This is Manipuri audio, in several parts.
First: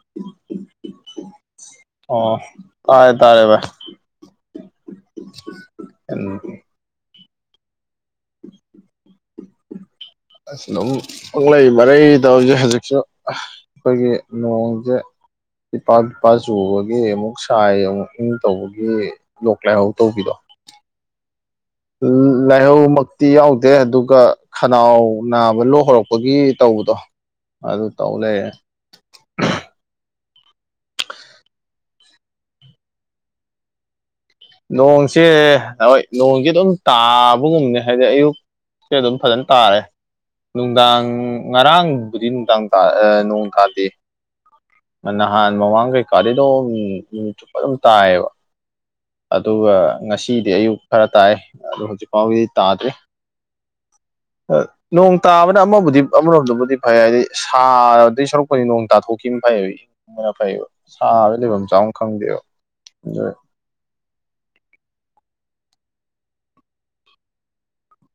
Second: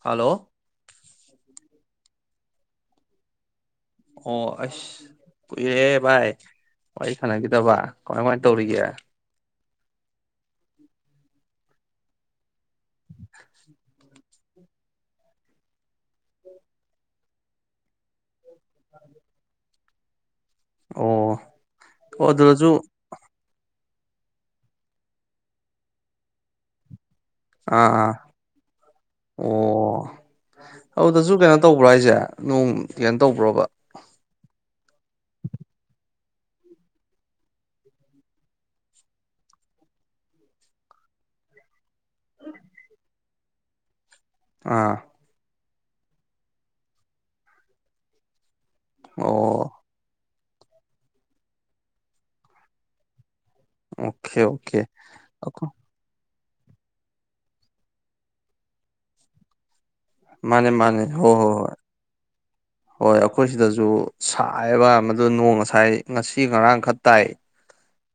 ꯍꯜꯂꯣ ꯑꯣ ꯇꯥꯔꯦ ꯇꯥꯔꯦ ꯚꯥꯏ ꯑꯣ ꯑꯩꯁ ꯀꯨꯏꯔꯦꯍꯦ ꯚꯥꯏ ꯋꯥꯔꯤ ꯁꯥꯟꯅꯈꯤꯗꯕ ꯀꯃꯥꯏ ꯀꯃꯥꯏ ꯇꯧꯔꯤꯒꯦ ꯑꯁ ꯑꯗꯨꯝ ꯄꯨꯡꯂꯩ ꯃꯔꯩ ꯇꯧꯔꯤ ꯍꯧꯖꯤꯛꯁꯨ ꯑꯈꯣꯏꯒꯤ ꯅꯣꯡꯁꯦ ꯄꯤꯠꯄꯥ ꯄꯤꯠꯄꯥ ꯆꯨꯕꯒꯤ ꯑꯃꯨꯛ ꯁꯥꯏ ꯑꯃꯨꯛ ꯢꯡ ꯇꯧꯕꯒꯤ ꯂꯣꯛ ꯂꯥꯏꯍꯧ ꯇꯧꯕꯤꯗꯣ ꯑꯣ ꯑꯣ ꯑꯗꯨꯗꯁꯨ ꯂꯥꯏꯍꯧ ꯃꯛ ꯇꯤ ꯌꯥꯎꯗꯦ ꯑꯗꯨꯒ ꯈꯅꯥꯎ ꯅꯥꯕ ꯂꯣꯛ ꯍꯧꯔꯛꯄꯒꯤ ꯇꯧꯕꯗꯣ ꯑꯗꯨ ꯑꯥ ꯑꯥ ꯇꯧ ꯂꯩꯔꯦ ꯑꯣ ꯑꯗꯨꯗꯁꯨ ꯀꯩꯅꯣ ꯇꯧꯕ꯭ꯔꯥ ꯍꯥꯏꯁꯦ ꯅꯣꯡ ꯀꯩꯅꯣ ꯇꯧꯕ꯭ꯔꯣꯕ ꯅꯣꯡꯁꯦ ꯍꯣꯏ ꯅꯣꯡꯖꯦ ꯑꯗꯨꯝ ꯇꯥꯕꯒꯨꯝꯅꯦ ꯍꯥꯏꯗꯤ ꯑꯌꯨꯛ ꯁꯦ ꯑꯗꯨꯝ ꯐꯖꯅ ꯇꯥꯔꯦ ꯅꯨꯡꯗꯥꯡ ꯉꯔꯥꯡꯕꯨꯗꯤ ꯅꯨꯡꯗꯥꯡ ꯇꯥ ꯑꯥ ꯅꯣꯡ ꯇꯥꯗꯦ ꯑꯥ ꯅꯍꯥꯟ ꯃꯃꯥꯡ ꯀꯩ ꯀꯥꯗꯤ ꯑꯗꯨꯝ ꯅꯨꯃꯤꯠ ꯆꯨꯞꯄ ꯑꯗꯨꯝ ꯇꯥꯏꯌꯦꯕ ꯑꯗꯨꯒ ꯑꯣ ꯉꯁꯤꯗꯤ ꯑꯌꯨꯛ ꯈꯔ ꯇꯥꯏ ꯑꯗꯨ ꯍꯧꯖꯤꯛ ꯐꯥꯎꯒꯤꯗꯤ ꯇꯥꯗ꯭ꯔꯤ ꯑꯣꯀꯦ ꯍꯣꯏ ꯑꯣꯀꯦ ꯅꯣꯡ ꯇꯥꯕꯅ ꯑꯃꯕꯨꯗꯤ ꯑꯃꯔꯣꯝꯗꯕꯨꯗꯤ ꯐꯩ ꯍꯥꯏꯗꯤ ꯁꯥꯗꯨꯏ ꯁꯔꯨꯛꯄꯨꯗꯤ ꯅꯣꯡ ꯇꯥꯊꯣꯛꯈꯤꯕꯅ ꯐꯩ ꯑꯗꯨꯅ ꯐꯩꯕ ꯃꯥꯅꯦ ꯃꯥꯅꯦ ꯍꯣꯏ ꯁꯥꯕꯖꯦ ꯂꯩꯕꯝ ꯆꯥꯕꯝ ꯈꯪꯗꯦꯕ ꯑꯗꯨꯏ ꯑꯁꯤꯗꯖꯨ ꯁꯥꯏꯕ ꯌꯥꯝ ꯑꯗꯨ ꯅꯣꯡ ꯉꯁꯥꯏ ꯉꯁꯤ ꯉꯔꯥꯡꯈꯛ ꯇꯥꯏ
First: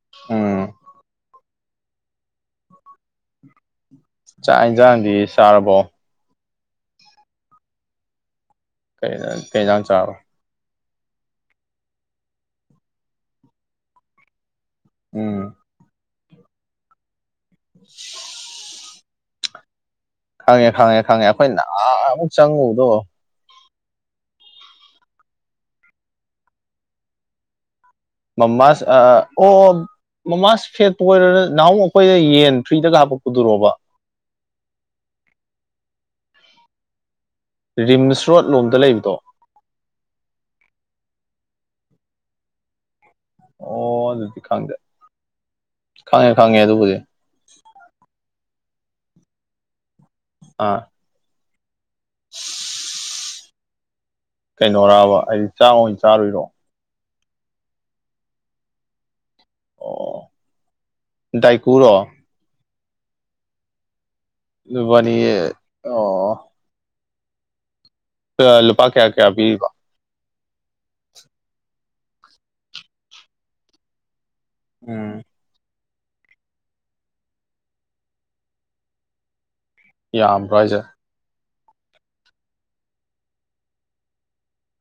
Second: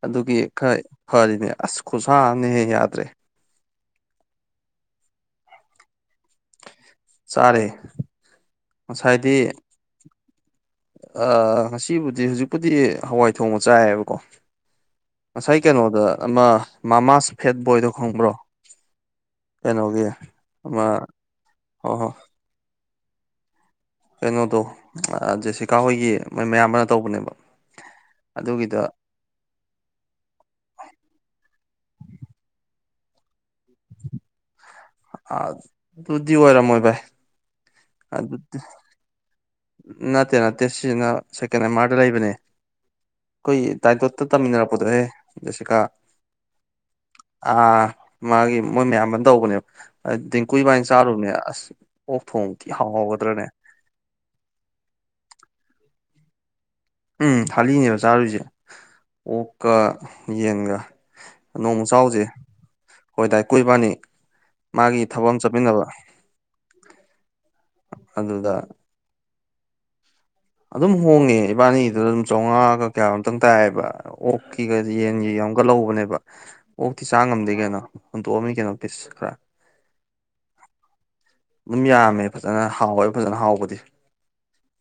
ꯑꯗꯨꯒꯤ ꯎꯝ ꯈꯔ ꯐꯔꯤꯅꯦ ꯑꯁ ꯈꯨꯁꯥꯑꯝꯅꯤꯍꯦ ꯌꯥꯗ꯭ꯔꯦ ꯆꯥꯛ ꯏꯟꯖꯥꯡꯗꯤ ꯆꯥꯔꯕꯣ ꯆꯥꯔꯦ ꯀꯩ ꯉꯁꯥꯏꯗꯤ ꯖꯥ ꯀꯩꯖꯥꯡ ꯆꯥꯔꯕꯥ ꯑꯥ ꯉꯁꯤꯕꯨꯗꯤ ꯍꯨꯖꯤꯛꯄꯨꯗꯤ ꯍꯋꯥꯏ ꯊꯣꯡꯕ ꯆꯥꯏꯌꯦꯕꯀꯣ ꯎꯝ ꯉꯁꯥꯏ ꯀꯩꯅꯣꯗ ꯑꯃ ꯃꯥꯃꯥꯁ ꯐꯦꯠ ꯕꯣꯏꯗꯣ ꯈꯪꯕ꯭ꯔꯣ ꯀꯩꯅꯣꯒꯤ ꯈꯪꯉꯦ ꯑꯃ ꯈꯪꯉꯦ ꯈꯪꯉꯦ ꯑꯩꯈꯣꯏ ꯍꯣꯏ ꯍꯣꯏ ꯅꯍꯥꯟ ꯃꯨꯛ ꯆꯪꯉꯨꯕꯗꯣ ꯀꯩꯅꯣꯗꯣ ꯑ ꯖꯦꯁꯤꯀꯥ ꯍꯣꯏꯒꯤ ꯃꯣꯏ ꯃꯌꯥꯝꯕꯅ ꯇꯧꯕꯅꯦꯕ ꯑꯗꯨꯒꯤꯗ ꯃꯝꯃꯥꯁ ꯑ ꯑ ꯑꯣ ꯃꯃꯥꯥꯁ ꯐꯦꯠ ꯄꯣꯏꯔ ꯅꯠ ꯅꯍꯥꯟꯃꯨꯛ ꯑꯩꯈꯣꯏꯗ ꯌꯦꯟ ꯐ꯭ꯔꯤꯗꯒ ꯍꯥꯞꯄꯛꯄꯗꯨꯔꯣꯕ ꯑ ꯑꯗꯨꯗꯤ ꯑꯣꯏꯔꯝꯃꯣꯏ ꯚꯥꯏ ꯔꯤꯝꯁ ꯔꯣꯗ ꯑꯗꯨꯗꯤ ꯂꯣꯝꯗ ꯂꯩꯕꯗꯣ ꯅꯠꯇꯦ ꯅꯠꯇꯦ ꯁꯤꯁꯤꯅ ꯁꯦꯀꯦꯟ ꯑꯦꯝ ꯃꯥꯔꯗ ꯂꯩꯕꯅꯦ ꯑꯩꯈꯣꯏꯒꯤ ꯇꯥꯏꯅꯤ ꯑꯣ ꯇꯣꯠꯇꯥ ꯑꯗꯨꯗꯤ ꯈꯪꯗꯦ ꯇꯝꯃꯤꯟꯅꯔꯛꯄꯗꯣꯍꯦ ꯖꯦꯁꯤꯀꯥ ꯈꯪꯉꯦ ꯈꯪꯉꯦ ꯑꯗꯨꯕꯨꯗꯤ ꯑꯥ ꯑꯥ ꯑꯥ ꯃꯥꯒꯤ ꯃꯣꯏ ꯃꯌꯥꯝ ꯕꯅ ꯇꯧꯕꯅꯦꯕ ꯇꯤꯡꯀꯨ ꯑꯥ ꯏꯕꯥꯅꯤ ꯆꯥꯔꯨꯕꯅꯦ ꯑꯁ ꯑꯣ ꯊꯣꯡ ꯊꯤ ꯍꯥꯎ ꯍꯧꯒꯗ꯭ꯔꯅꯦ ꯀꯩꯅꯣꯔꯥꯕ ꯍꯥꯏꯗꯤ ꯆꯥꯛ ꯑꯣꯏꯅ ꯆꯥꯔꯨꯏꯔꯣ ꯎꯝ ꯊꯥꯂꯤꯅꯦꯕ ꯆꯥꯔꯨꯏꯖꯦ ꯑꯣꯛꯀ ꯑꯣ ꯌꯦꯟꯒ ꯅꯣꯡꯃ ꯗꯥꯏꯀꯨꯔꯣ ꯆꯥꯎꯖꯦ ꯍꯣꯏ ꯗꯥꯏ ꯀꯨ ꯏꯕꯥꯅꯤ ꯃꯥꯒꯤ ꯅꯕꯥꯅꯤ ꯊꯕꯛ ꯑꯃ ꯆꯠꯃꯤꯟꯅꯕ ꯑꯣ ꯑꯗꯨꯗ ꯂꯨꯄꯥ ꯀꯌꯥ ꯀꯌꯥ ꯄꯤꯔꯤꯕꯥ ꯑꯗꯨꯝ ꯍꯣꯡꯉꯦ ꯏꯕꯥꯅꯤꯒꯤꯗꯣ ꯑꯗꯨꯝ ꯆꯧꯉꯥꯒ ꯀꯌꯥ ꯅꯣꯝꯇꯪ ꯇꯥꯏꯌꯦꯕ ꯑꯣꯛꯀꯤꯒꯗꯤ ꯎꯝ ꯌꯦꯟꯒꯤ ꯑꯝꯒ ꯂꯧꯕꯅꯦꯕ ꯑꯣꯛꯇꯤ ꯆꯥ ꯉꯝꯗꯦ ꯀꯩꯅꯣ ꯍꯨꯟꯇꯣꯛꯑꯝꯅꯤ ꯀꯩꯅꯣ ꯄꯤꯁ ꯈꯔ ꯌꯥꯝꯕ꯭ꯔꯥ ꯍꯥꯏꯖꯦ ꯑꯗꯨꯝ ꯌꯥꯝꯃꯦ ꯐꯖꯅ ꯍꯥꯎꯋꯦ ꯐꯖꯅ ꯍꯥꯎꯕꯗꯤ꯫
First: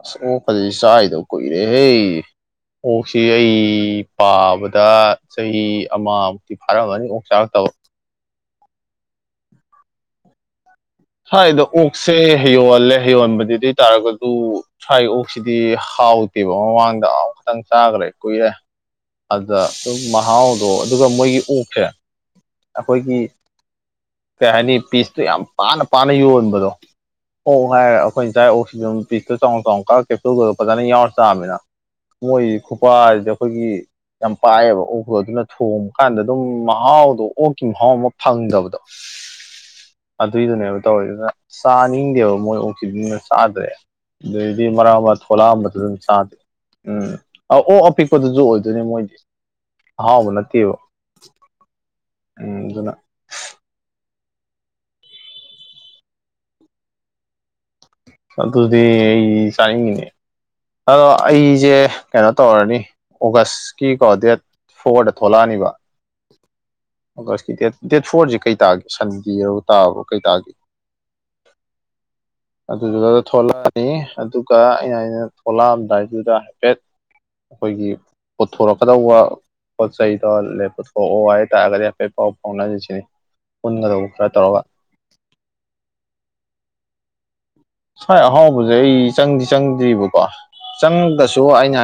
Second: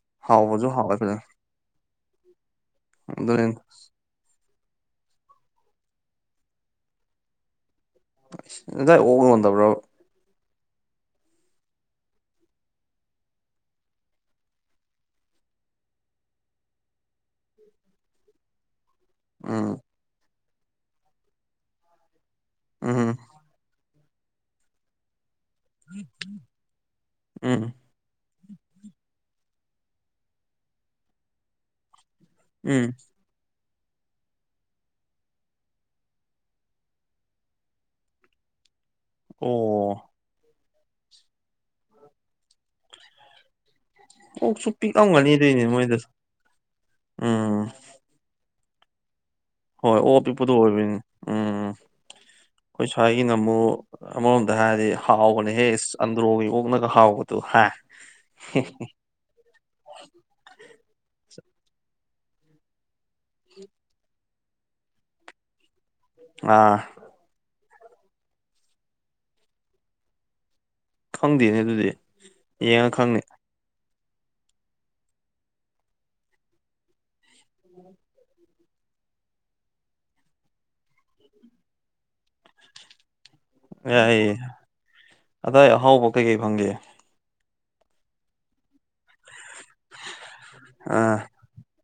ꯑꯁ ꯑꯣꯛ ꯍꯥꯎꯕꯁꯨ ꯀꯁꯤ ꯍꯥꯎꯋꯦ ꯐꯖꯅ ꯆꯥꯈꯤꯗꯕ ꯀꯨꯏꯔꯦꯍꯦ ꯑꯣꯛꯁꯤ ꯑꯗꯨꯅꯦ ꯑꯩ ꯄꯥꯕꯗ ꯆꯍꯤ ꯑꯃꯃꯨꯛꯇꯤ ꯐꯥꯔꯝꯃꯅꯤ ꯑꯣꯛ ꯆꯥꯔꯛꯇꯕ꯫ ꯑꯗꯥꯏ ꯑꯣꯛ ꯂꯣꯟꯗꯕ꯭ꯔꯣ꯫ ꯁ꯭ꯋꯥꯏꯗ ꯑꯣꯛꯁꯦ ꯍ ꯌꯣꯜꯂꯦ ꯍ ꯌꯣꯟꯕꯗꯤꯗꯤ ꯇꯥꯥꯔꯒ ꯑꯗꯨ ꯁ꯭ꯋꯥꯏ ꯑꯣꯛꯁꯤꯗꯤ ꯍꯥꯎꯇꯦꯕ ꯃꯃꯥꯡꯗ ꯑꯃꯈꯛꯇꯪ ꯆꯥꯈ꯭ꯔꯦ ꯀꯨꯏꯔꯦ꯫ ꯑꯗꯨꯗ ꯎꯝ ꯁꯨꯝ ꯃꯍꯥꯎꯗꯣ ꯑꯗꯨꯒ ꯃꯣꯏꯒꯤ ꯑꯣꯛꯁꯦ ꯎꯝ ꯑꯈꯣꯏꯒꯤ ꯀꯩ ꯍꯥꯏꯅꯤ ꯄꯤꯁꯇꯣ ꯌꯥꯝ ꯄꯥꯅ ꯄꯥꯅ ꯌꯣꯟꯕꯗꯣ ꯎꯝ ꯑꯣꯛ ꯍꯥꯏꯔ ꯑ ꯑꯩꯈꯣꯏꯅ ꯆꯥꯏ ꯑꯣꯛꯁꯤ ꯑꯗꯨꯝ ꯄꯤꯁꯇꯣ ꯆꯥꯎ ꯆꯥꯎꯅ ꯀꯦꯞꯁꯨꯜꯒꯥꯗꯨ ꯐꯖꯅ ꯌꯥꯎꯔ ꯆꯥꯕꯅꯤꯅ ꯃꯣꯏꯒꯤ ꯎꯝ ꯈꯨꯄꯥꯖꯤꯗꯤ ꯑꯈꯣꯏꯒꯤ ꯌꯥꯝ ꯄꯥꯏꯌꯦꯕ ꯑꯣꯛꯇꯨ ꯑꯗꯨꯅ ꯊꯣꯡꯕ ꯀꯥꯟꯗ ꯑꯗꯨꯝ ꯃꯍꯥꯎꯗꯣ ꯑꯣꯛꯀꯤ ꯃꯍꯥꯎ ꯑꯃ ꯐꯪꯗꯕꯗꯣ ꯑꯣ ꯑꯗꯨꯏꯗꯨꯅꯦꯕ ꯇꯧꯋꯦ ꯑꯗꯨꯅ ꯆꯥꯅꯤꯡꯗꯦꯕ ꯃꯣꯏ ꯑꯣꯛꯁꯤꯗꯨꯅ ꯆꯥꯗ꯭ꯔꯦ꯫ ꯑꯗꯩꯗꯤ ꯑꯣꯛꯁꯨ ꯃꯔꯥꯛ ꯑꯃ ꯄꯤꯛꯂꯝꯒꯅꯤ ꯊꯣꯛꯂꯛ ꯑꯗꯨꯏꯅꯦ ꯑꯝꯕꯁꯨ ꯑꯗꯨꯝ ꯃꯣꯏꯗꯁꯨ ꯆꯥꯗꯦ ꯎꯝ ꯑꯣꯛ ꯑꯄꯤꯛ [unintelligible] ꯄꯗꯨꯁꯨ ꯑꯣꯏꯗꯣꯏꯅꯦ ꯃꯣꯏꯗꯤ꯫ ꯍꯣꯏ ꯑꯣ ꯑꯍꯥꯎꯕ ꯑꯄꯤꯛꯄꯗꯨ ꯅꯠꯇꯦꯕ ꯑꯣꯏꯕꯣꯏꯅꯤ ꯎꯝ ꯎꯝ ꯎꯝ ꯑꯈꯣꯏ ꯑꯗꯨꯅ ꯁ꯭ꯋꯥꯏ ꯑꯩ [unintelligible] ꯑꯃꯔꯣꯝꯗ ꯍꯥꯏꯔꯗꯤ ꯍꯥꯎꯕꯅꯦꯍꯦ ꯑꯟꯗ꯭ꯔꯣꯒꯤ ꯑꯣꯛꯅꯒ ꯍꯥꯎꯕꯗꯨ ꯍꯥꯏ ꯑꯗꯨꯗꯤ ꯑꯩ ꯆꯥꯅꯤꯡꯉꯤꯅꯦ꯫ ꯑꯗꯣ ꯑꯩꯁꯦ ꯀꯩꯅꯣ ꯇꯧꯔꯅꯤ ꯑꯣꯒꯁꯀꯤꯀꯣ ꯗꯦꯠ ꯐꯣꯔꯗ ꯊꯣꯛꯂꯛꯑꯅꯤꯕ꯫ ꯑꯥ ꯑꯣꯒꯁꯀꯤ ꯗꯦꯠ ꯗꯦꯠ ꯐꯣꯔꯁꯦ ꯀꯩ ꯇꯥꯒꯦ ꯁꯟꯗꯦ ꯇꯥꯕ꯭ꯔ ꯀꯩ ꯇꯥꯒꯦ꯫ ꯈꯪꯗꯦꯅꯦ ꯑꯗꯨꯗꯤ ꯑ ꯌꯦꯡꯉ ꯑꯗꯨꯗ ꯈꯪꯅꯤ ꯊꯣꯛꯂꯛ [unintelligible] ꯑꯗꯨꯒ ꯑꯩꯅ ꯍꯥꯏꯁꯤꯅ ꯊꯣꯛꯂꯛꯑꯝꯗꯥꯏꯗꯨꯗ ꯍꯥꯏꯐꯦꯠ ꯑꯈꯣꯏꯒꯤ ꯄꯨꯊꯣꯔꯛꯀꯗꯧꯕ ꯄꯣꯠ ꯆꯩꯗꯣ ꯄꯨꯊꯣꯛꯑꯣ ꯍꯥꯏꯇꯥꯔꯒꯗꯤ ꯍꯥꯏꯐꯦꯠ ꯄꯥꯎ ꯐꯥꯎꯅꯔꯤꯁꯤꯅꯤ꯫ ꯌꯥꯏꯌꯦ ꯑꯗꯥꯏꯋꯥꯏ ꯑꯍꯥꯎꯕ ꯀꯩ-ꯀꯩ ꯐꯪꯒꯦ꯫ ꯁꯥꯋꯏ ꯑꯍꯥꯎꯕꯁꯦ ꯑꯩ ꯆꯪꯗꯤ ꯆꯪꯗ꯭ꯔꯤꯕꯀꯣ ꯑꯥ ꯆꯪꯗꯁꯨ ꯁꯣ ꯑꯩꯅ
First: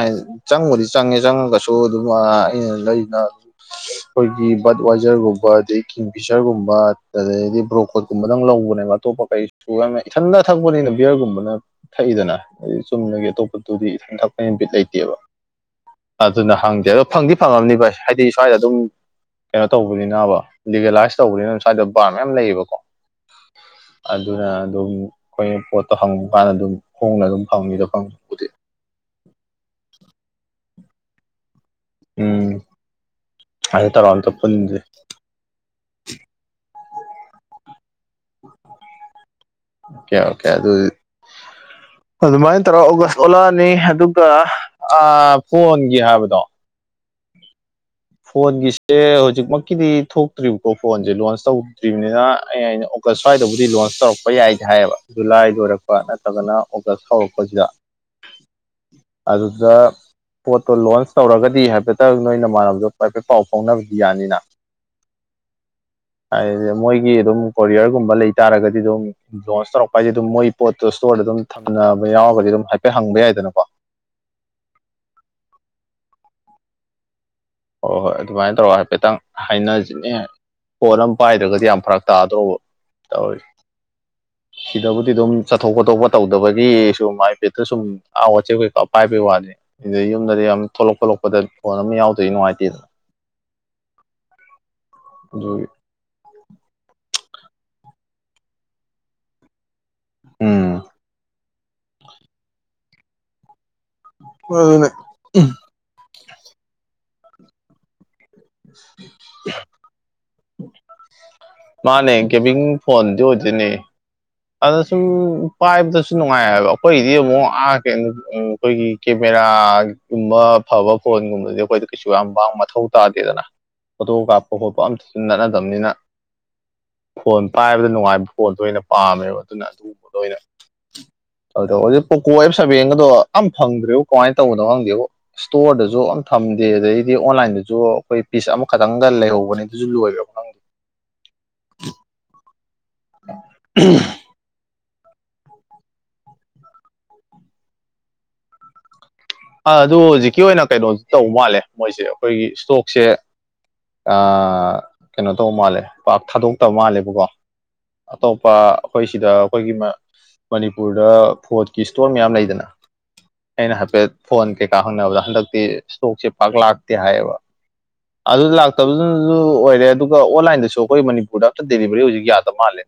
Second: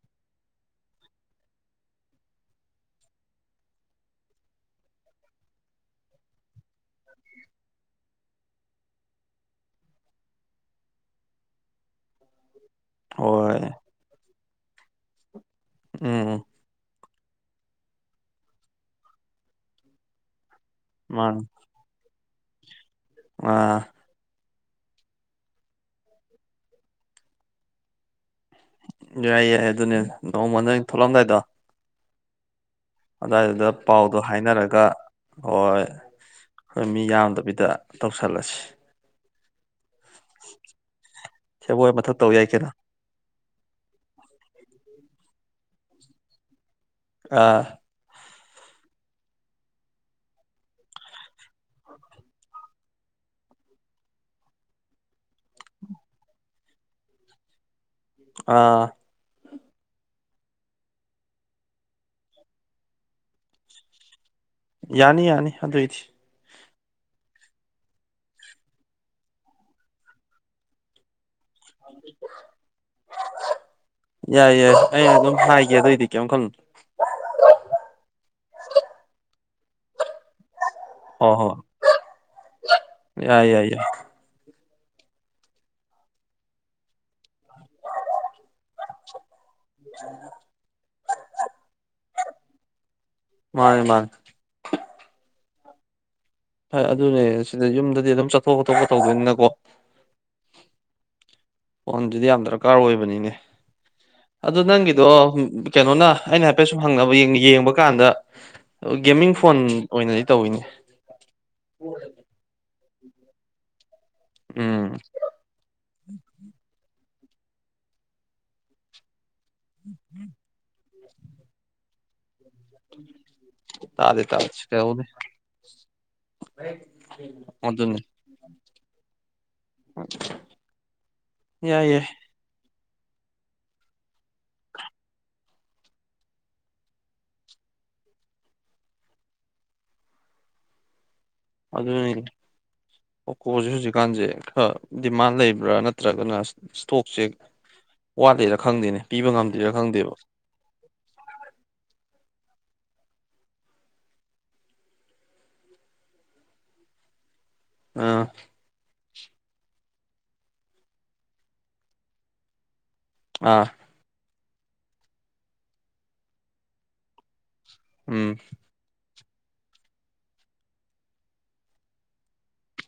ꯆꯪꯕꯗꯤ ꯆꯪꯉꯦ ꯆꯪꯉꯒꯁꯨ ꯑꯗꯨꯝ ꯑꯩꯅ ꯂꯩꯅ ꯑꯩꯈꯣꯏꯒꯤ ꯕꯔꯠ ꯋꯥꯖꯔꯒꯨꯝꯕ ꯑꯗꯗꯒꯤ ꯀꯤꯡ ꯐꯤꯁꯔꯒꯨꯝꯕ ꯑꯗꯩꯗꯤ ꯕ꯭ꯔꯣꯀꯣꯠ ꯀꯨꯝꯕꯗꯪ ꯂꯧꯕꯅꯦꯕ꯫ ꯑꯇꯣꯞꯄ ꯀꯩꯁꯨ ꯌꯥꯝ ꯏꯊꯟꯅ ꯊꯛꯄꯅꯤꯅ ꯕꯤꯌꯔꯒꯨꯝꯕꯅ ꯊꯛꯏꯗꯅ ꯍꯥꯏ ꯆꯨꯝꯅꯒꯤ ꯍꯣꯏ ꯑꯇꯣꯞꯄꯗꯨꯗꯤ꯫ ꯊꯛꯄ ꯕꯤꯠ ꯂꯩꯇꯦꯕ ꯎꯝ ꯑꯗꯨꯅ ꯍꯪꯗꯦꯔ꯫ ꯐꯪꯗꯤ ꯐꯪꯉꯝꯅꯤ ꯚꯥꯏ ꯍꯥꯏꯗꯤ ꯁ꯭ꯋꯥꯏꯗ ꯑꯗꯨꯝ ꯀꯩꯅꯣ ꯇꯧꯕꯅꯤꯅꯕ ꯂꯤꯒꯦꯂꯥꯏꯁ ꯃꯥꯅꯤ ꯇꯧꯕꯅꯤꯅ꯫ ꯁꯨꯋꯥꯏꯗ ꯚꯔ ꯃꯌꯥꯝ ꯂꯩꯌꯦꯕꯀꯣ ꯑꯥ ꯑꯗꯨꯅ ꯑꯗꯨꯝ ꯑꯩꯈꯣꯏꯅ ꯄꯣꯠꯇꯣ ꯍꯪꯀꯥꯟꯗ ꯑꯗꯨꯝ ꯍꯣꯡꯅ ꯑꯗꯨꯝ ꯐꯪꯉꯤꯗꯣ ꯐꯪ꯫ ꯌꯥꯏ ꯌꯥꯏ ꯑꯗꯨꯅꯦ ꯅꯣꯡꯃ ꯅꯪ ꯊꯣꯛꯂꯛꯂꯝꯗꯥꯏꯗꯣ ꯎꯝ ꯑꯗꯨ ꯋꯥꯏꯗꯨꯗ ꯑꯗꯨ ꯇꯧꯔ ꯄꯥꯎꯗꯣ ꯑꯝꯇ ꯄꯨꯟꯁꯦ ꯍꯥꯏꯅꯔꯒ ꯍꯣꯏ ꯑꯈꯣꯏ ꯃꯤ ꯌꯥꯝꯗꯕꯤꯗ ꯇꯧꯁꯜꯂꯁꯤ꯫ ꯀꯦꯌꯥ ꯀꯦꯌꯥ ꯑꯣꯏꯗꯣꯏ ꯁꯦꯕꯣꯠ ꯃꯊꯛ ꯇꯧ ꯌꯥꯏ ꯑꯗꯨꯃꯥꯏꯅ ꯀꯩꯅꯣ ꯇꯧꯔ ꯑꯧꯒꯁ ꯊꯣꯛꯂꯛꯑꯅꯤ ꯑꯗꯨꯒ ꯑꯥ ꯐꯣꯟꯒꯤ ꯍꯥꯏꯕꯗꯣ ꯑꯥ ꯐꯣꯟꯒꯤꯁꯦ ꯍꯧꯖꯤꯛꯃꯛꯀꯤꯗꯤ ꯊꯣꯛꯇ꯭ꯔꯤꯕꯀꯣ ꯐꯣꯟꯁꯦ ꯂꯣꯟꯁ ꯇꯧꯗ꯭ꯔꯤꯕꯅꯤꯅ ꯑꯩ ꯍꯥꯏꯅ ꯑꯣꯒꯁ ꯁ꯭ꯨꯋꯥꯏꯗꯕꯨꯗꯤ ꯂꯣꯟꯁ ꯇꯧꯔꯛꯄ ꯌꯥꯏꯗ ꯍꯥꯏꯌꯦꯕ ꯖꯨꯂꯥꯏ ꯂꯣꯏꯔꯛꯄ ꯅꯠꯇ꯭ꯔꯒꯅ ꯑꯣꯒꯁ ꯍꯧꯔꯛꯄꯁꯤꯗ ꯑꯥ ꯑꯗꯨꯗ ꯄꯣꯠꯇꯣ ꯂꯣꯟꯁ ꯇꯧꯔꯒꯗꯤ ꯍꯥꯏꯐꯦꯠꯇꯪ ꯅꯣꯏꯅꯃꯥꯟꯅꯕꯗꯨ [unintelligible] ꯍꯥꯏꯐꯦꯠ ꯄꯥꯎ ꯐꯥꯎꯅꯕꯗꯤ ꯌꯥꯅꯤꯅ꯫ ꯌꯥꯅꯤ ꯌꯥꯅꯤ ꯑꯗꯨꯏꯗꯤ꯫ ꯍꯥꯏꯗꯤ ꯃꯣꯏꯒꯤ ꯑꯗꯨꯝ ꯀꯣꯔꯤꯌꯔꯒꯨꯝꯕ ꯂꯩꯇꯥꯥꯔꯒꯗꯤ ꯑꯗꯨꯝ ꯂꯣꯟꯁ ꯇꯧꯔꯛꯄ ꯍꯥꯏꯁꯦ ꯑꯗꯨꯝ ꯃꯣꯏ ꯄꯣꯠꯇꯣ ꯏꯁ꯭ꯇꯣꯔꯗ ꯑꯗꯨꯝ ꯊꯝꯅꯕ ꯌꯥꯎꯔꯒꯗꯤ ꯑꯗꯨꯝ ꯍꯥꯏꯐꯦꯠ ꯍꯪꯕ ꯌꯥꯏꯗꯅꯀꯣ ꯌꯥꯏ ꯌꯥꯏ ꯑꯩꯅ ꯑꯗꯨꯝ ꯍꯥꯏꯒꯦ ꯑꯗꯨꯑꯣꯏꯗꯤ ꯀꯩꯝ ꯈꯜꯂꯨ ꯍꯣꯏ ꯍꯣꯏ ꯑꯗꯨꯃꯥꯏꯅ ꯇꯧꯔꯒ ꯍꯥꯏꯐꯦꯠꯇꯪ ꯍꯥꯏꯅꯁꯤꯅꯦ ꯄꯣꯠ ꯑꯃ ꯍꯣꯏ ꯍꯣꯏ ꯄꯥꯏꯗ꯭ꯔꯒꯗꯤ ꯌꯥꯝ ꯐꯔꯛ ꯇꯥꯗꯧꯕ ꯇꯧꯋ ꯌꯥ ꯌꯥꯏ ꯁꯤꯗꯕꯨꯗꯤ ꯑꯗꯨꯝ ꯆꯠꯊꯣꯛ ꯈꯣꯊꯣꯛꯄ ꯇꯧꯗꯕꯒꯤ ꯁꯨꯝ ꯍꯥꯏꯐꯦꯠꯇ ꯁꯨꯝ ꯑꯥ ꯋꯥꯠꯆꯦ ꯀꯀ ꯄꯥꯏꯕꯩ ꯋꯥꯅꯤ ꯑꯗꯨꯗ ꯌꯨꯝꯗꯗꯤ ꯌꯥꯝ ꯊꯣꯛꯂꯛꯄꯗ ꯐꯣꯟ ꯑꯃ ꯌꯥꯎꯗꯔꯗꯤ ꯅꯨꯡꯉꯥꯏꯇꯦꯗꯅ꯫ ꯃꯥꯅꯦ ꯃꯥꯅꯦ [unintelligible] ꯍꯣꯏ ꯑꯗꯨꯅꯦ ꯁꯤꯗ ꯌꯨꯝꯗꯗꯤ ꯑꯗꯨꯝ ꯆꯠꯊꯣꯛ ꯈꯊꯣꯛꯄ ꯇꯧꯗꯣꯏꯅꯤꯅꯀꯣ꯫ ꯎꯝ ꯐꯣꯟꯗꯨꯗꯤ ꯌꯥꯝ ꯗꯔꯀꯥꯔ ꯑꯣꯏꯕꯅꯤꯅꯦ ꯑꯗꯨ ꯑꯗꯨꯅꯦ ꯅꯪꯒꯤꯗꯣ ꯀꯩꯅꯣꯅ ꯑꯩꯅ ꯍꯥꯏꯐꯦꯠ ꯁꯨꯝ ꯍꯪꯅꯕ ꯌꯦꯡꯕ ꯀꯥꯟꯗ ꯒꯦꯃꯤꯡ ꯐꯣꯟ ꯑꯣꯏꯅꯗꯤ ꯇꯧꯋꯤꯅꯦ ꯃꯥꯅꯦ ꯒꯦꯕꯤꯡ ꯐꯣꯟꯗꯨ ꯑꯣꯏꯗꯣꯏꯅꯦ ꯑꯗ ꯎꯝ ꯁꯨꯝ ꯄꯥꯏꯕꯗꯁꯨ ꯅꯨꯡꯉꯥꯏ ꯍꯥꯏꯕ ꯑꯩꯈꯣꯏꯗꯤ ꯑꯃꯨꯛ ꯑ ꯀꯔꯤꯅꯣ ꯑꯩꯈꯣꯏꯒꯤ ꯀꯦꯃꯦꯔꯥꯒꯨꯝꯕ ꯐꯕ ꯐꯣꯟꯒꯨꯝꯕꯗꯤ ꯑꯩꯈꯣꯏꯗ ꯀꯩꯁꯨ ꯌꯥꯝ ꯋꯥꯡꯕ ꯃꯊꯧ ꯇꯥꯗꯦꯗꯅ ꯐꯣꯇꯣ ꯇꯥꯗꯦ ꯀꯥꯞꯄ ꯈꯣꯠꯄ ꯑꯝꯇꯁꯨ ꯅꯠꯅꯗꯕꯅꯤꯅ ꯍ ꯐꯣꯟ ꯄꯥꯏꯕꯗ ꯅꯨꯡꯉꯥꯏꯕ ꯐꯣꯟꯗꯣ ꯑꯣꯏꯅ ꯄꯥꯝꯃꯦꯕ ꯑꯗꯨꯅ ꯅꯣꯏꯅꯥ ꯑꯗꯣ ꯌꯥꯏ ꯍꯧꯖꯤꯛ ꯌꯥꯏ ꯄꯣꯀꯣ ꯑꯦꯞ ꯁꯥꯕꯦꯟꯒꯗꯣ ꯑ ꯐꯪꯗ꯭ꯦꯕ ꯀꯃꯥꯏꯅ ꯇꯧꯕꯅꯣ ꯈꯪꯗꯦ ꯏꯁꯇꯣꯔꯗꯁꯨ ꯑꯃꯝ ꯊꯝꯗꯦ ꯑꯗꯩꯗꯤ ꯑꯣꯟꯂꯥꯏꯟꯗꯁꯨ ꯑꯩꯈꯣꯏ ꯄꯤꯁ ꯑꯃꯈꯛꯇꯪꯒ ꯂꯩꯍꯧꯕꯅꯦ ꯑꯗꯨꯁꯨ ꯂꯣꯏ ꯑꯗꯨꯅꯤꯅꯦ ꯐꯣꯟꯁꯦ ꯍꯧꯖꯤꯛꯀꯥꯟꯁꯦ ꯈꯔ ꯗꯤꯃꯥꯟ ꯂꯩꯕ꯭ꯔꯥ ꯅꯠꯇ꯭ꯔꯒꯅ ꯏꯁ꯭ꯇꯣꯛꯁꯦ ꯋꯥꯠꯂꯤꯔꯥ ꯈꯪꯗꯦꯅꯦ ꯄꯤꯕ ꯉꯝ ꯑꯗꯨꯣ ꯍꯧꯖꯤꯛꯀꯤ ꯑꯣꯏꯅ ꯀꯩꯅꯣꯁꯨ ꯇꯧꯕ ꯃꯥꯜꯂꯦ ꯃꯣꯏꯁꯦ ꯑꯩꯈꯣꯏꯒꯤ ꯏꯁꯇꯣꯛꯁꯦ ꯑ ꯀꯩꯅꯣ ꯇꯧꯕ ꯃꯥꯜꯂꯦ ꯄꯥꯛ ꯊꯥꯗꯣꯛꯇꯕ ꯃꯥꯜꯂꯦꯕꯀꯣ ꯑꯥ ꯑꯇꯣꯞꯄ ꯑꯩꯈꯣꯏ ꯁꯤꯗ ꯑꯩꯈꯣꯏꯒꯤ ꯃꯅꯤꯄꯨꯔꯗ ꯐꯨꯠꯀꯤ ꯏꯁꯇꯣꯔ ꯃꯌꯥꯝ ꯂꯩꯗꯅ ꯑꯥ ꯑꯩꯅ ꯍꯥꯏꯐꯦꯠ ꯐꯣꯟ ꯀꯩꯀꯥ ꯈꯪꯅꯕꯗ ꯍꯟꯗꯛꯇꯤ ꯏꯁꯇꯣꯛꯁꯦ ꯄꯥꯛ ꯂꯥꯛꯇꯦ ꯍꯥꯏꯌꯦꯕ ꯎꯝ ꯑꯗꯨꯅꯥ ꯇꯥꯕꯗꯨꯅꯁꯨ ꯑꯣꯏꯔꯦ ꯑꯗꯨꯒ ꯑꯣꯟꯂꯥꯏꯟꯗꯁꯨ ꯑꯩꯈꯣꯏ ꯃꯅꯤꯄꯨꯔꯗ ꯑꯝꯛꯇ ꯗꯦꯂꯤꯕꯔꯤ ꯑꯣꯏꯁꯨꯛ ꯌꯥꯗꯕ ꯃꯥꯜꯂꯦ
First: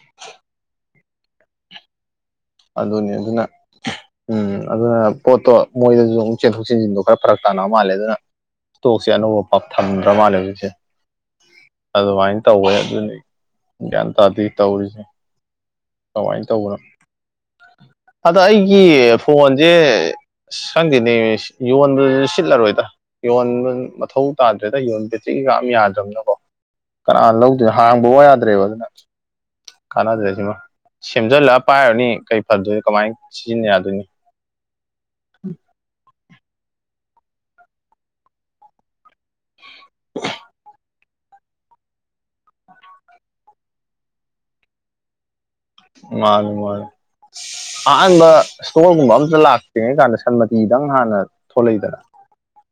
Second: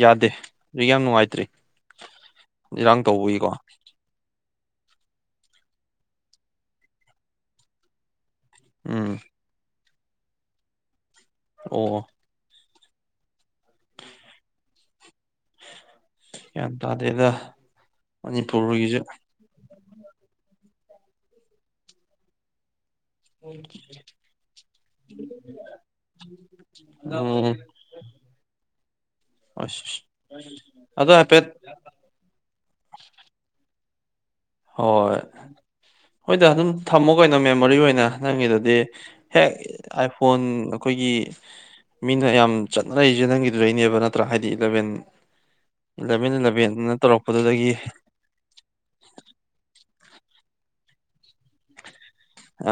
ꯌꯥꯗꯦ ꯍꯧꯖꯤꯛ ꯌꯥꯝ ꯅꯨꯡꯉꯥꯏꯇ꯭ꯔꯤ ꯏꯔꯥꯡ ꯑꯗꯨꯅꯤ ꯑꯗꯨꯅ ꯇꯧꯕꯒꯤꯀꯣ ꯎꯝ ꯑꯗꯨꯅ ꯄꯣꯠꯇꯣ ꯃꯣꯏꯗꯁꯨ ꯍꯆꯦꯟ ꯊꯣꯛꯆꯤꯟꯁꯤꯟꯗꯣ ꯈꯔ ꯐꯔꯛ ꯇꯥꯅꯕ ꯃꯥꯜꯂꯦ ꯑꯗꯨꯅ ꯇꯣꯛꯁꯦ ꯎꯝ ꯑꯅꯧꯕ ꯄ ꯊꯝꯗ꯭ꯔ ꯃꯥꯜꯂꯦ ꯍꯧꯖꯤꯛꯁꯦ ꯑꯣ ꯑꯗꯨꯃꯥꯏꯅ ꯇꯧꯋꯦ ꯑꯗꯨꯅꯤ ꯒ꯭ꯌꯥꯟ ꯇꯥꯗꯦ ꯇꯧꯔꯤꯁꯦ ꯀꯃꯥꯏꯅ ꯒ꯭ꯌꯥꯟ ꯇꯧꯕꯅꯣ ꯇꯥꯗꯦꯗ ꯑꯗ ꯑꯩꯒꯤ ꯃꯅꯤꯄꯨꯔꯒꯤꯁꯦ ꯐꯣꯟꯁꯦ ꯈꯪꯗꯦꯅꯦ ꯌꯣꯟꯕꯗꯁꯨ ꯁꯤꯠꯂꯔꯣꯏꯗ ꯌꯣꯟꯕ ꯃꯊꯧ ꯇꯥꯗ꯭ꯔꯦꯗ ꯌꯣꯟ ꯕꯦꯇꯔꯤꯒ ꯎꯝ ꯌꯥꯗ꯭ꯔꯝꯅꯤꯅꯀꯣ ꯀꯅꯥ ꯎꯝ ꯂꯧꯗꯣꯏꯅꯣ ꯍꯥꯡꯕ ꯕꯥꯑꯣ ꯌꯥꯗ꯭ꯔꯦꯕ ꯑꯗꯨꯅ ꯀꯥꯟꯅꯗ꯭ꯔꯦ ꯁꯤꯃ [unintelligible] ꯍꯥꯏꯐꯦꯠ ꯁꯦꯝꯖꯤꯜꯂ ꯄꯥꯏꯔꯨꯅꯤ ꯀꯩ ꯐꯗꯣꯏꯅꯣ ꯀꯃꯥꯏꯅ ꯁꯤꯖꯤꯟꯅ ꯌꯥꯗꯣꯏꯅꯤ ꯍꯣꯏ ꯍꯣꯏꯗ ꯑꯗꯨꯝ ꯊꯝꯃꯣ ꯀꯩꯅꯣ ꯃꯦꯃꯣꯔꯤ ꯑꯣꯏꯅ ꯅꯪꯒꯤꯗꯗꯤ ꯍꯦꯛ ꯑꯥꯏꯐꯣꯟ ꯑꯩꯈꯣꯏꯒꯤ ꯃꯤꯅ ꯌꯥꯝ ꯆꯠꯅꯔꯛꯏꯁꯦ ꯅꯪꯒꯤꯗꯨꯗꯩꯅꯦꯕ ꯅꯠꯇ꯭ꯔꯥ ꯍꯥꯏꯗꯤ ꯏꯂꯕꯦꯟ ꯃꯥꯅꯤ ꯃꯥꯅꯤ ꯇꯧꯔꯛꯄꯗꯨꯗꯒꯤ ꯑꯍꯟꯕ ꯏꯁꯇꯣꯔꯒꯨꯝꯕ ꯑꯝꯇ ꯂꯥꯛꯇ꯭ꯔꯤꯉꯩ ꯀꯥꯟꯗ ꯁꯟꯃꯇꯤꯗꯪ ꯍꯥꯟꯅ ꯊꯣꯛꯂꯛꯏꯗꯅ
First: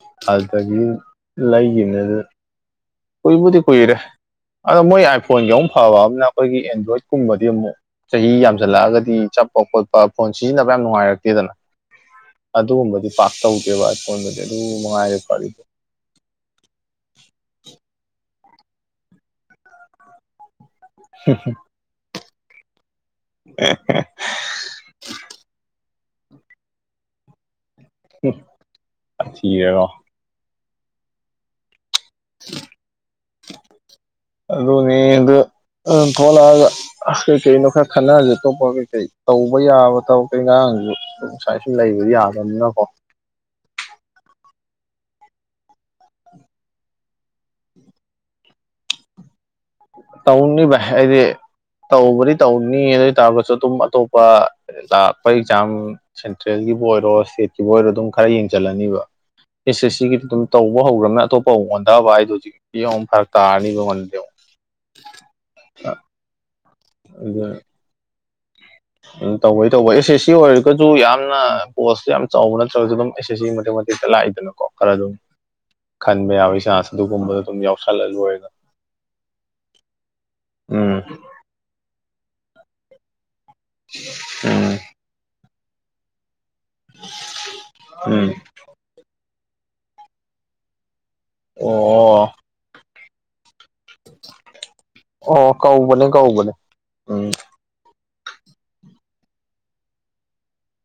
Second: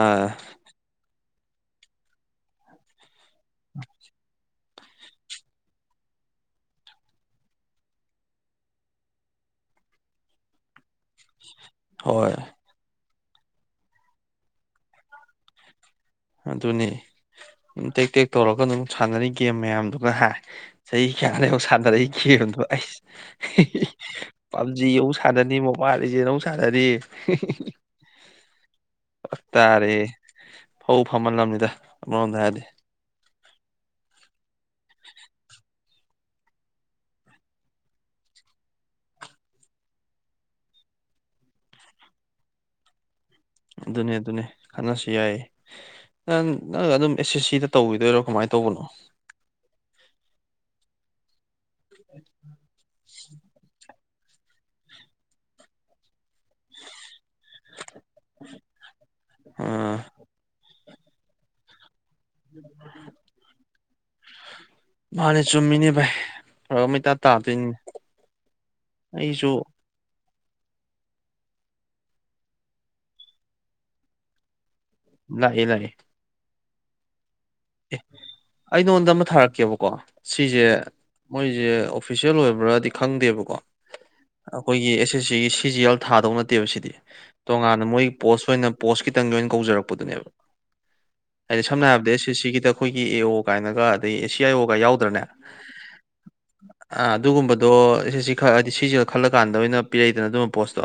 ꯑꯥ ꯑꯗꯨꯗꯒꯤ ꯂꯩꯈꯤꯕꯅꯦ ꯑꯗꯨ ꯀꯨꯏꯕꯨꯗꯤ ꯀꯨꯏꯔꯦ ꯑꯗꯣ ꯃꯣꯏ ꯑꯥꯏꯐꯣꯟꯒꯤ ꯑꯃꯨꯛ ꯐꯕ ꯑꯃꯅ ꯑꯩꯈꯣꯏꯒꯤ ꯑꯦꯟꯗ꯭ꯔꯣꯏꯗꯀꯨꯝꯕꯗꯤ ꯑꯃꯨꯛ ꯆꯍꯤ ꯌꯥꯝꯁꯜꯂꯛꯑꯒꯗꯤ ꯆꯠꯄ ꯈꯣꯠꯄ ꯐꯣꯟ ꯁꯤꯖꯤꯟꯅꯕ ꯌꯥꯝ ꯅꯨꯡꯉꯥꯏꯔꯛꯇꯦꯗꯅ ꯍꯣꯏ ꯑꯗꯨꯒꯨꯝꯕꯗꯤ ꯄꯥꯛ ꯇꯧꯗꯦꯕ ꯑꯩ ꯐꯣꯟꯗꯗꯤ ꯑꯗꯨꯝ ꯅꯨꯡꯉꯥꯏꯔꯦ ꯐ ꯑꯗꯨꯅꯦ ꯇꯦꯛ ꯇꯦꯛ ꯇꯧꯔꯒ ꯑꯗꯨꯝ ꯁꯥꯟꯅꯔꯤ ꯒꯦꯝ ꯃꯌꯥꯝꯗꯨꯒ ꯍꯥ ꯆꯍꯤ ꯈꯌꯥꯩꯅꯣ ꯁꯥꯟꯅꯔꯛꯏ ꯀꯦꯝꯗꯣ ꯑꯩꯁ ꯄꯥꯞꯖꯤ ꯑꯃꯨꯛ ꯁꯥꯟꯅꯅꯤ ꯃꯣꯕꯥꯢ ꯂꯤꯖꯦꯟ ꯑꯃꯨꯛ ꯁꯥꯟꯅꯔꯤ ꯊꯔꯀꯣ [inaudible] ꯐꯕꯨ ꯐꯃꯥꯜꯂꯝꯅꯤꯗ ꯑꯃꯔꯣꯝꯗ ꯍꯥꯏꯔꯗꯤ ꯑꯗꯨꯅꯤ ꯑꯥꯗꯨ ꯇꯣꯂꯛꯑꯥꯒ ꯑꯁ ꯀꯩꯀꯩꯅꯣ ꯈꯔ ꯈꯟꯅꯔꯁꯦ ꯑꯇꯣꯞꯄ ꯀꯩꯀꯩ ꯇꯧꯕ ꯌꯥꯕ ꯊꯕꯛ ꯏꯟꯓꯥꯪ ꯁꯨꯃꯥꯏ ꯁꯨꯝ ꯂꯩꯕ ꯌꯥꯗꯅꯤꯅꯀꯣ ꯑꯗꯨꯅꯤ ꯑꯗꯨꯅꯤ ꯈꯟꯅꯁꯤ ꯌꯥꯏꯌꯦ ꯅꯪ ꯅꯪ ꯑꯗꯨꯝ ꯑꯦꯁ ꯑꯦꯁ ꯁꯤꯗ ꯇꯧꯤꯗꯣꯏꯔꯣ ꯀꯃꯥꯏꯅ ꯇꯧꯕꯅꯣ ꯇꯧꯅꯤ ꯚꯥꯏ ꯍꯥꯏꯗꯤ ꯇꯧꯕꯗꯤ ꯇꯧꯅꯤ ꯑꯗꯨ ꯑꯣꯏ ꯇꯔꯒꯁꯨ ꯑꯗꯨꯝ ꯑꯇꯣꯞꯄ ꯂꯥꯛꯄ ꯑꯦꯛꯖꯥꯝ ꯁꯦꯟꯇ꯭ꯔꯦꯜꯒꯤꯕꯨ ꯑꯣꯏꯔꯣ ꯈꯤꯕ ꯑꯣꯏꯔꯣ ꯑꯗꯨꯝ ꯈꯔ ꯌꯦꯡꯁꯤꯜꯂꯅꯤꯕ ꯑꯦꯁꯦ ꯑꯥ ꯁꯤꯒꯤꯗꯤ ꯑꯗꯨꯝ ꯇꯧꯕ ꯍꯧ꯭ꯔꯕꯅ ꯑꯇꯣꯞꯄ ꯑꯃ ꯑꯣꯟꯗꯕ ꯍꯥꯏꯗꯨꯗꯤ ꯍꯧꯖꯤꯛꯇꯤ ꯑꯃꯨꯛ ꯐꯔꯛ ꯇꯥꯔꯥꯅꯤ ꯃꯥꯅꯦ ꯆꯨꯝꯃꯤꯅꯦ ꯚꯥꯢ ꯐꯔꯛ ꯑꯃ ꯢꯇꯥ ꯇꯗꯨꯢꯅꯦ ꯎꯝ ꯇꯧꯗꯩꯗꯣ ꯇꯧꯕ ꯑꯦꯁ ꯑꯦꯁ ꯁꯤ ꯑꯣꯏꯔꯒꯁꯨ ꯌꯥꯝꯅ ꯄꯣꯁꯇꯨ ꯌꯥꯝꯅ ꯆꯥꯎꯕ ꯅꯠꯇ꯭ꯔꯒꯁꯨ ꯑꯗꯨꯝ ꯑꯦꯁ ꯑꯦꯁ ꯁꯤ ꯃꯇꯦꯛ ꯃꯇꯦꯛꯇ ꯂꯥꯛꯏꯗꯅꯀꯣ ꯈꯔ ꯑꯗꯨꯝ ꯂꯥꯛꯑꯦ ꯂꯥꯛꯑꯦ ꯈꯟꯕ ꯌꯗꯩ ꯆꯥꯟꯁꯇ ꯑꯗꯨꯒꯨꯝꯕ ꯑꯦ ꯑꯩ ꯅꯉꯣꯟꯗ ꯑꯃ ꯊꯥꯔꯛꯀꯦꯕꯀꯣ ꯁꯤꯁꯦ ꯎꯝ ꯃꯣꯏꯁꯦ ꯑꯣꯐꯤꯁꯦꯜ ꯑꯣꯏꯕ꯭ꯔꯥꯗꯤ ꯈꯪꯗꯦꯕꯀꯣ ꯎꯝ ꯑꯩꯈꯣꯏꯒꯤ ꯑꯦꯁ S C C G L ꯊꯥꯗꯧꯅ ꯅꯠꯇꯦꯕ ꯁꯤꯗꯤ ꯇꯣꯉꯥꯟꯅ ꯃꯣꯏ ꯎꯝ ꯄꯣꯁ ꯑꯣꯏꯅ ꯄꯣꯁ ꯈꯤꯇꯪꯒꯤ ꯑꯣꯏꯅ ꯀꯧꯖꯔꯛꯄꯗꯨꯅꯦꯕ ꯑꯣ ꯁꯝꯅ ꯍꯥꯏꯔꯕꯗ ꯑꯦꯁ ꯑꯦꯁ ꯑꯣ ꯁꯤꯒꯤꯗ ꯑꯩꯈꯣꯏꯒꯤ ꯑꯦ ꯑꯣ ꯀꯥꯏꯅ ꯑꯗꯩ ꯑꯦꯌꯥ ꯌꯥꯎꯗ꯭ꯔꯅꯦ ꯑꯣ ꯀꯧꯕꯅꯦ ꯀꯧꯕꯅꯦ ꯎꯝ ꯑꯗꯨꯒꯨꯝꯕ ꯑꯗꯣ ꯑꯦꯁ ꯑꯦꯁ ꯁꯤ ꯈꯥꯛ ꯍꯥꯏꯗꯤ ꯑꯦꯁ ꯑꯦꯁ ꯁꯤꯒ ꯈꯜꯂ ꯀꯥꯟꯗ ꯑꯣꯏꯅ ꯄꯤꯔꯛꯏꯗꯅ ꯑꯗꯨꯝꯕ ꯄꯣꯁꯇꯣ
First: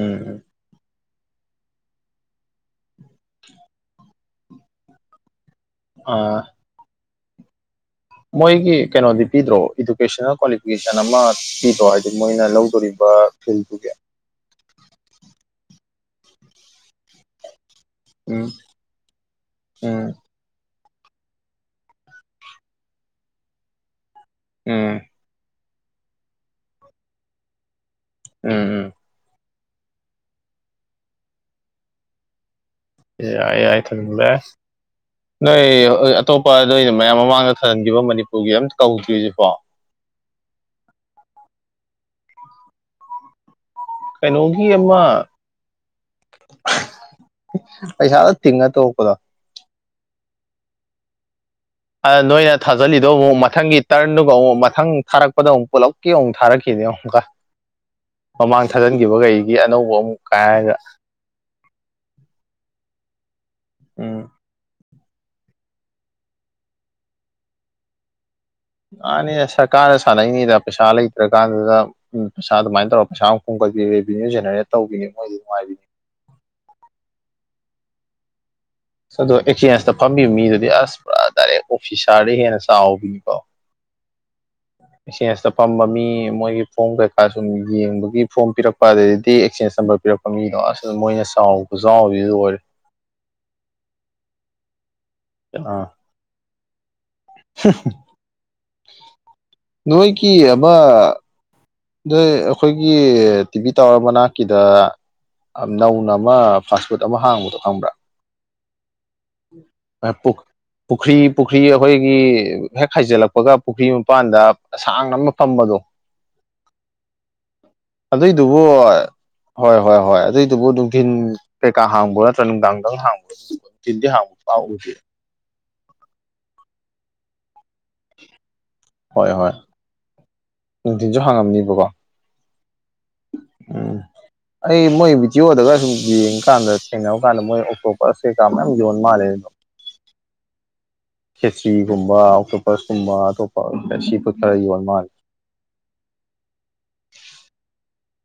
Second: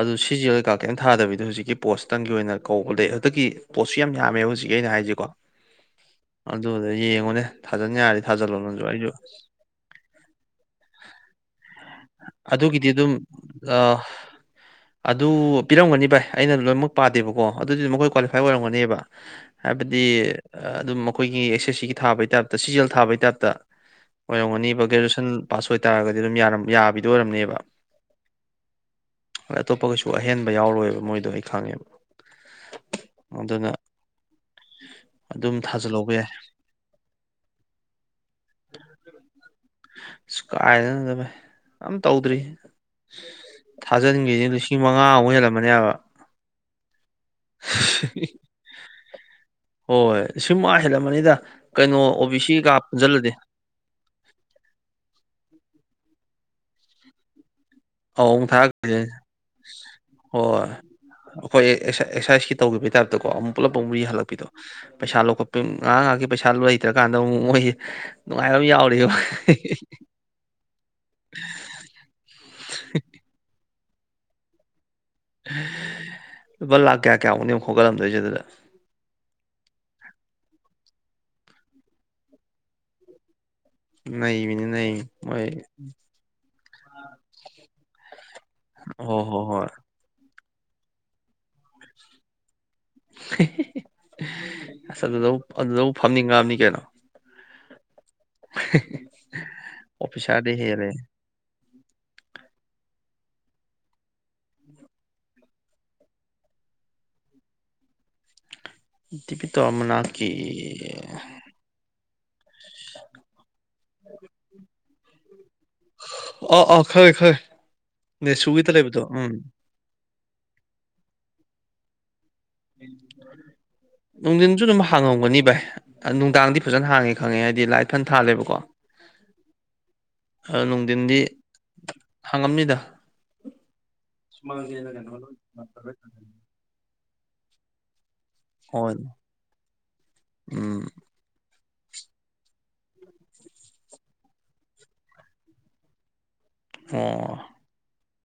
ꯑꯗꯨ ꯑꯦꯁ ꯎꯝ ꯑꯦꯁ ꯁꯤꯒ ꯀꯩꯝ ꯊꯥꯗꯕꯤꯗꯣ ꯍꯧꯖꯤꯛꯀꯤ ꯄꯣꯠꯁꯇꯪꯒꯤ ꯑꯣꯏꯅ ꯀꯧꯕ ꯂꯩ ꯍꯟꯗꯛꯀꯤ ꯄꯣꯠꯁꯨ ꯌꯥꯝꯃꯦꯕ ꯍꯧꯖꯤꯛꯀꯤ ꯑꯩꯅ ꯍꯥꯏꯁꯤꯀꯣ ꯑꯥ ꯑꯗꯨꯗ ꯌꯦꯡꯉꯨꯅꯦ ꯊꯥꯖꯟ ꯌꯥꯔꯤꯕ ꯃꯣꯏꯒꯤ ꯀꯩꯅꯣꯗꯤ ꯄꯤꯗ꯭ꯔꯣ ꯏꯗꯨꯀꯦꯁꯅꯦꯜ ꯀ꯭ꯋꯥꯂꯤꯐꯤꯀꯦꯁꯟ ꯑꯃ ꯄꯤꯗꯣ ꯍꯥꯏꯗꯤ ꯃꯣꯏꯅ ꯑꯗꯨꯒꯤꯗꯤ ꯂꯧꯗꯣꯔꯤꯕ ꯑꯗꯨꯝ ꯐꯤꯜꯗꯨꯒꯤ ꯑꯥ ꯑꯗꯨ ꯄꯤꯔꯝꯒꯅꯤ ꯚꯥꯏ ꯑꯩꯅ ꯂꯣꯏꯅꯃꯛ ꯄꯥꯗꯦꯕꯀꯣ ꯀꯣ ꯑꯗꯨꯗꯤ ꯑꯈꯣꯏ ꯀ꯭ꯋꯥꯂꯤꯐꯥꯏ ꯎꯝ ꯑꯣꯏꯔꯝꯒꯅꯦꯕ ꯍꯥꯏꯕꯗꯤ ꯎꯝ ꯑꯗꯨꯝ ꯑꯈꯣꯏꯒꯤ ꯑꯦꯁ ꯑꯦꯁ ꯁꯤꯒꯤ ꯊꯥꯕꯩ ꯇꯥꯏꯞꯇ ꯁꯤ ꯖꯤ ꯌꯦꯟ ꯊꯥꯕꯩ ꯇꯥꯏꯞꯇ ꯑꯣꯏꯔꯝꯒꯅꯤꯕ ꯎꯝ ꯒ꯭ꯔꯦꯖꯨꯑꯦꯁꯟ ꯄꯥꯁ ꯑꯣꯏꯇꯥꯔꯒꯗꯤ ꯑꯗꯨꯝ ꯌꯥꯕꯤꯗ ꯑꯣꯏꯔꯝꯅꯦꯕ ꯎꯝ ꯎꯝ ꯑꯇꯣꯞꯄ ꯒꯩꯁꯨ ꯑꯍꯦꯟꯕ ꯌꯥꯎꯔꯣꯏꯕ ꯃꯣꯏꯗꯣ ꯑꯩ ꯈꯪꯉꯦꯕ ꯌꯥꯏ ꯑꯗꯨꯅ ꯌꯥꯏ ꯊꯥꯖꯤꯟꯕ ꯑꯗꯨꯝ ꯅꯣꯏ ꯊꯥꯖꯤꯜꯍꯧꯕ ꯌꯥꯏ ꯑꯇꯣꯞꯄ ꯑꯗꯨꯣ ꯃꯌꯥꯝ ꯃꯃꯥꯡꯗ ꯊꯥꯖꯤꯟꯈꯤꯕ ꯃꯅꯤꯄꯨꯔꯒꯤ ꯑꯝ ꯀꯧꯗ꯭ꯔꯤꯁꯤꯕꯣ ꯀꯥꯏꯗꯩꯅꯣꯗ ꯚꯥꯢ ꯑꯝ ꯇꯧꯗ꯭ꯔꯤ ꯊꯥꯖꯤꯟꯈ꯭ꯔꯁꯦ ꯀꯩꯅꯣꯒꯤ ꯂꯤꯁꯤꯡ ꯑꯃ ꯃꯉꯥ ꯑꯛ ꯍꯜꯂꯝꯃꯅꯦ ꯍꯥꯏꯕ ꯄꯩꯁꯥꯗ ꯇꯤꯡꯉ ꯇꯣꯛꯄꯗꯣ ꯍꯣꯏ ꯂꯤꯁꯤꯡ ꯃꯉꯥ ꯍꯦꯜꯂꯝꯃꯅꯤꯗ ꯀꯩꯅꯣ ꯑꯣ ꯕꯤ ꯅꯣꯏꯅ ꯁꯤ ꯀꯥ ꯊꯥꯖꯤꯜꯂꯤꯗꯣ ꯄꯨꯟꯁꯤꯜꯂꯗꯤ ꯑꯃꯨꯛ ꯃꯊꯪꯒꯤ ꯇꯔꯟꯗꯨꯒ ꯑꯃꯨꯛ ꯃꯊꯪ ꯊꯥꯔꯛꯄꯗ ꯑꯃꯨꯛ ꯄꯨꯂꯞꯀꯤ ꯑꯃꯨꯛ ꯊꯥꯔꯛꯈꯤꯅꯦ ꯑꯃꯨꯛꯀ ꯑꯃꯨꯛ ꯃꯃꯥꯡ ꯊꯥꯔꯛꯈꯤꯗꯣꯢꯅꯦ ꯊꯥꯖꯤꯟꯈꯤꯕꯈꯩꯒꯤ ꯑꯅꯧꯕ ꯑꯃꯨꯛ ꯍꯣꯏ ꯀꯥꯏꯔꯒ ꯑꯩꯈꯣꯏ ꯑꯦꯛꯁꯔꯁꯥꯏꯁꯀꯤ ꯇꯧꯈꯤꯕꯒꯤ ꯇꯥꯏꯞꯇꯀꯣ ꯑꯃꯨꯛ ꯄꯨꯂꯞ ꯑꯃꯨꯛ ꯔꯤ ꯎꯝ ꯍꯜꯂꯛꯄꯤꯗꯣ ꯄꯩꯁꯥ ꯂꯧꯈꯠ ꯉꯍꯥꯛ ꯉꯍꯥꯛꯀꯤ ꯄꯩꯁꯥ ꯂꯩꯇ꯭ꯔꯀꯥꯟꯗ ꯑꯃꯨꯛ ꯃꯣꯏ ꯅꯨꯡꯉꯥꯏꯕ ꯑꯃ ꯌꯥꯎꯔꯤ ꯃꯣꯢ ꯃꯥꯅꯦ ꯁꯔꯀꯥꯔꯅ ꯁꯥꯟꯅꯩꯅꯤꯗ ꯄꯩꯁꯥ ꯂꯩꯇ꯭ꯔꯀꯥꯟꯗꯨꯗ ꯄꯩꯁꯥ ꯑꯗꯨꯃꯥꯏꯅ ꯇꯧꯔꯒ ꯄꯩꯁꯥ ꯑꯃ ꯈꯣꯝꯒꯠꯈꯤꯅꯤ ꯔꯦꯚꯤꯅꯤꯌꯨ ꯁꯦꯟꯇꯔ ꯇꯧꯕꯤꯅꯦ ꯃꯣꯏꯗꯤ ꯅꯨꯡꯉꯥꯏꯕꯤꯅꯤ ꯂꯨꯄꯥ ꯂꯥꯛ ꯀꯌꯥ ꯀꯌꯥꯃꯨꯛꯅꯣ ꯈꯣꯠꯂꯝꯗꯣꯏꯁꯦ ꯑꯗꯨꯗ ꯑ ꯑꯗꯣ ꯑꯦꯛꯆꯦꯟꯁꯇ ꯐꯝꯕꯤꯕ ꯃꯤꯗꯨꯗꯤ ꯑꯁ ꯄꯨꯔꯥ ꯗꯥꯏꯔꯦꯛ ꯑꯣꯐꯤꯁꯥꯔꯗꯒꯤ ꯍꯦꯟꯅ ꯆꯥꯎꯕꯤꯅꯤꯀꯣ ꯅꯩꯕꯤꯕꯦ ꯅꯩ꯫ ꯃꯣꯏ ꯑꯦꯛꯆꯦꯟꯁꯇ ꯐꯝꯕ ꯃꯤ ꯃꯣꯏꯒꯤ ꯐꯣꯝ ꯀꯩꯀꯥ ꯁꯨꯝ ꯌꯦꯡꯕꯒꯤ ꯐꯣꯝ ꯄꯤꯔꯛꯄ ꯍꯣꯏ ꯑꯗꯩꯗꯤ ꯍꯣꯏ ꯍꯣꯏ ꯑꯦꯛꯆꯦꯟꯁ ꯅꯝꯕꯔ ꯄꯤꯔꯛꯄ ꯃꯤꯗꯣ ꯑꯁ ꯃꯣꯏꯅ ꯆꯥꯎꯕ ꯈꯨꯆꯥꯎ ꯁꯤꯗꯤ ꯂ‌ꯣꯏꯔꯦꯍ‌ꯦ ꯑꯁ ꯑꯗꯨꯗ ꯑꯗꯨꯗ ꯑꯥ ꯐꯝꯅꯤꯡꯉꯝꯅꯤ ꯀꯩꯅꯣ ꯅꯣꯏꯒꯤ ꯑꯣꯐꯤꯁꯥꯔꯗꯤ ꯑꯃ ꯍꯦꯜꯂꯦ ꯅꯣꯏ ꯑꯩꯈꯣꯏꯒꯤ ꯇꯤꯚꯤ ꯇꯥꯋꯔ ꯃꯅꯥꯛꯀꯤꯗ ꯅꯧꯅ ꯑꯃ ꯐꯥꯁ ꯐꯨꯗ ꯑꯃ ꯍꯥꯡꯕꯗꯣ ꯈꯪꯕ꯭ꯔꯥ ꯗꯤꯄꯤꯀ‌ꯣ ꯃꯅꯥꯛꯀꯤ ꯄꯨꯈ꯭ꯔꯤ ꯄꯨꯈ꯭ꯔꯤ ꯑꯩꯈꯣꯏꯒꯤ ꯍꯦꯛ ꯍꯥꯏꯖꯤꯜꯂꯛꯄꯒ ꯄꯨꯈ꯭ꯔꯤ ꯃꯄꯥꯟꯗ ꯁꯥꯡꯅ ꯑꯃ ꯐꯝꯕꯗꯣ ꯑꯣ ꯑꯣ ꯈꯪꯉ‌ꯦ ꯈꯪꯉ‌ꯦ ꯑꯗꯨꯏꯗꯨꯕꯨ ꯅ‌ꯦꯁꯨꯒꯤꯗ ꯂꯩꯕꯗ‌ꯣ ꯎꯝ ꯍꯣꯏ ꯍꯣꯏ ꯍꯣꯏ ꯑꯗꯨꯏꯗꯨꯕꯨ ꯅꯨꯡꯊꯤꯟ ꯀꯩꯀꯥ ꯍꯥꯡꯕ꯭ꯔꯥ ꯅꯨꯡꯗꯥꯡ ꯗꯪ ꯍꯥꯡꯕꯔꯣ ꯅꯨꯡꯊꯤꯜꯗꯤ ꯍꯥꯡꯕꯥ ꯄꯥꯛ ꯅꯨꯡꯊꯤꯟꯁꯨ ꯑꯗꯨꯝ ꯎꯗꯦ ꯍꯥꯡꯉꯝꯒꯅꯤ ꯕꯥꯏ ꯑꯥ ꯅꯨꯡꯗꯥꯡꯗꯤ ꯐꯖꯅ ꯍꯥꯡꯉꯦ ꯈꯪꯉꯦ ꯍꯥꯏꯗꯤ ꯊꯟ ꯊꯥꯜꯂꯦꯕꯀꯣ ꯍꯣꯏ ꯍꯣꯏ ꯑ ꯅꯨꯡꯊꯤꯟꯗꯤ ꯅꯨꯡꯊꯤꯟꯁꯨ ꯍꯥꯡꯉꯝꯅꯤꯕꯀꯣ ꯍꯥꯡꯉꯝꯅꯤꯗ ꯎꯝ ꯑꯩ ꯃꯣꯏ ꯕꯤꯗꯤꯑꯣꯗꯒ ꯑꯗꯨꯝ ꯌꯦꯡꯀꯥꯟꯗ ꯊꯦꯡꯅꯕ ꯀꯥꯟꯗ ꯃꯣꯏ ꯑꯣꯛꯇ‌ꯣ ꯄꯠꯁ ꯀꯩꯀ ꯃꯌꯥꯝ‌ ꯍꯣꯏ ꯌ‌ꯣꯟ ꯃꯥꯜꯂ‌ꯦꯀ‌ꯣ ꯎꯝ ꯈꯦꯆꯤꯒꯨꯝꯕ ꯑꯣꯛꯇꯣꯄꯠꯁꯀꯨꯝꯕ ꯑꯇꯣꯞꯄ ꯁꯤꯐꯣꯠ ꯈꯔ ꯌꯣꯜ ꯃꯥꯜꯂꯦ ꯑꯣ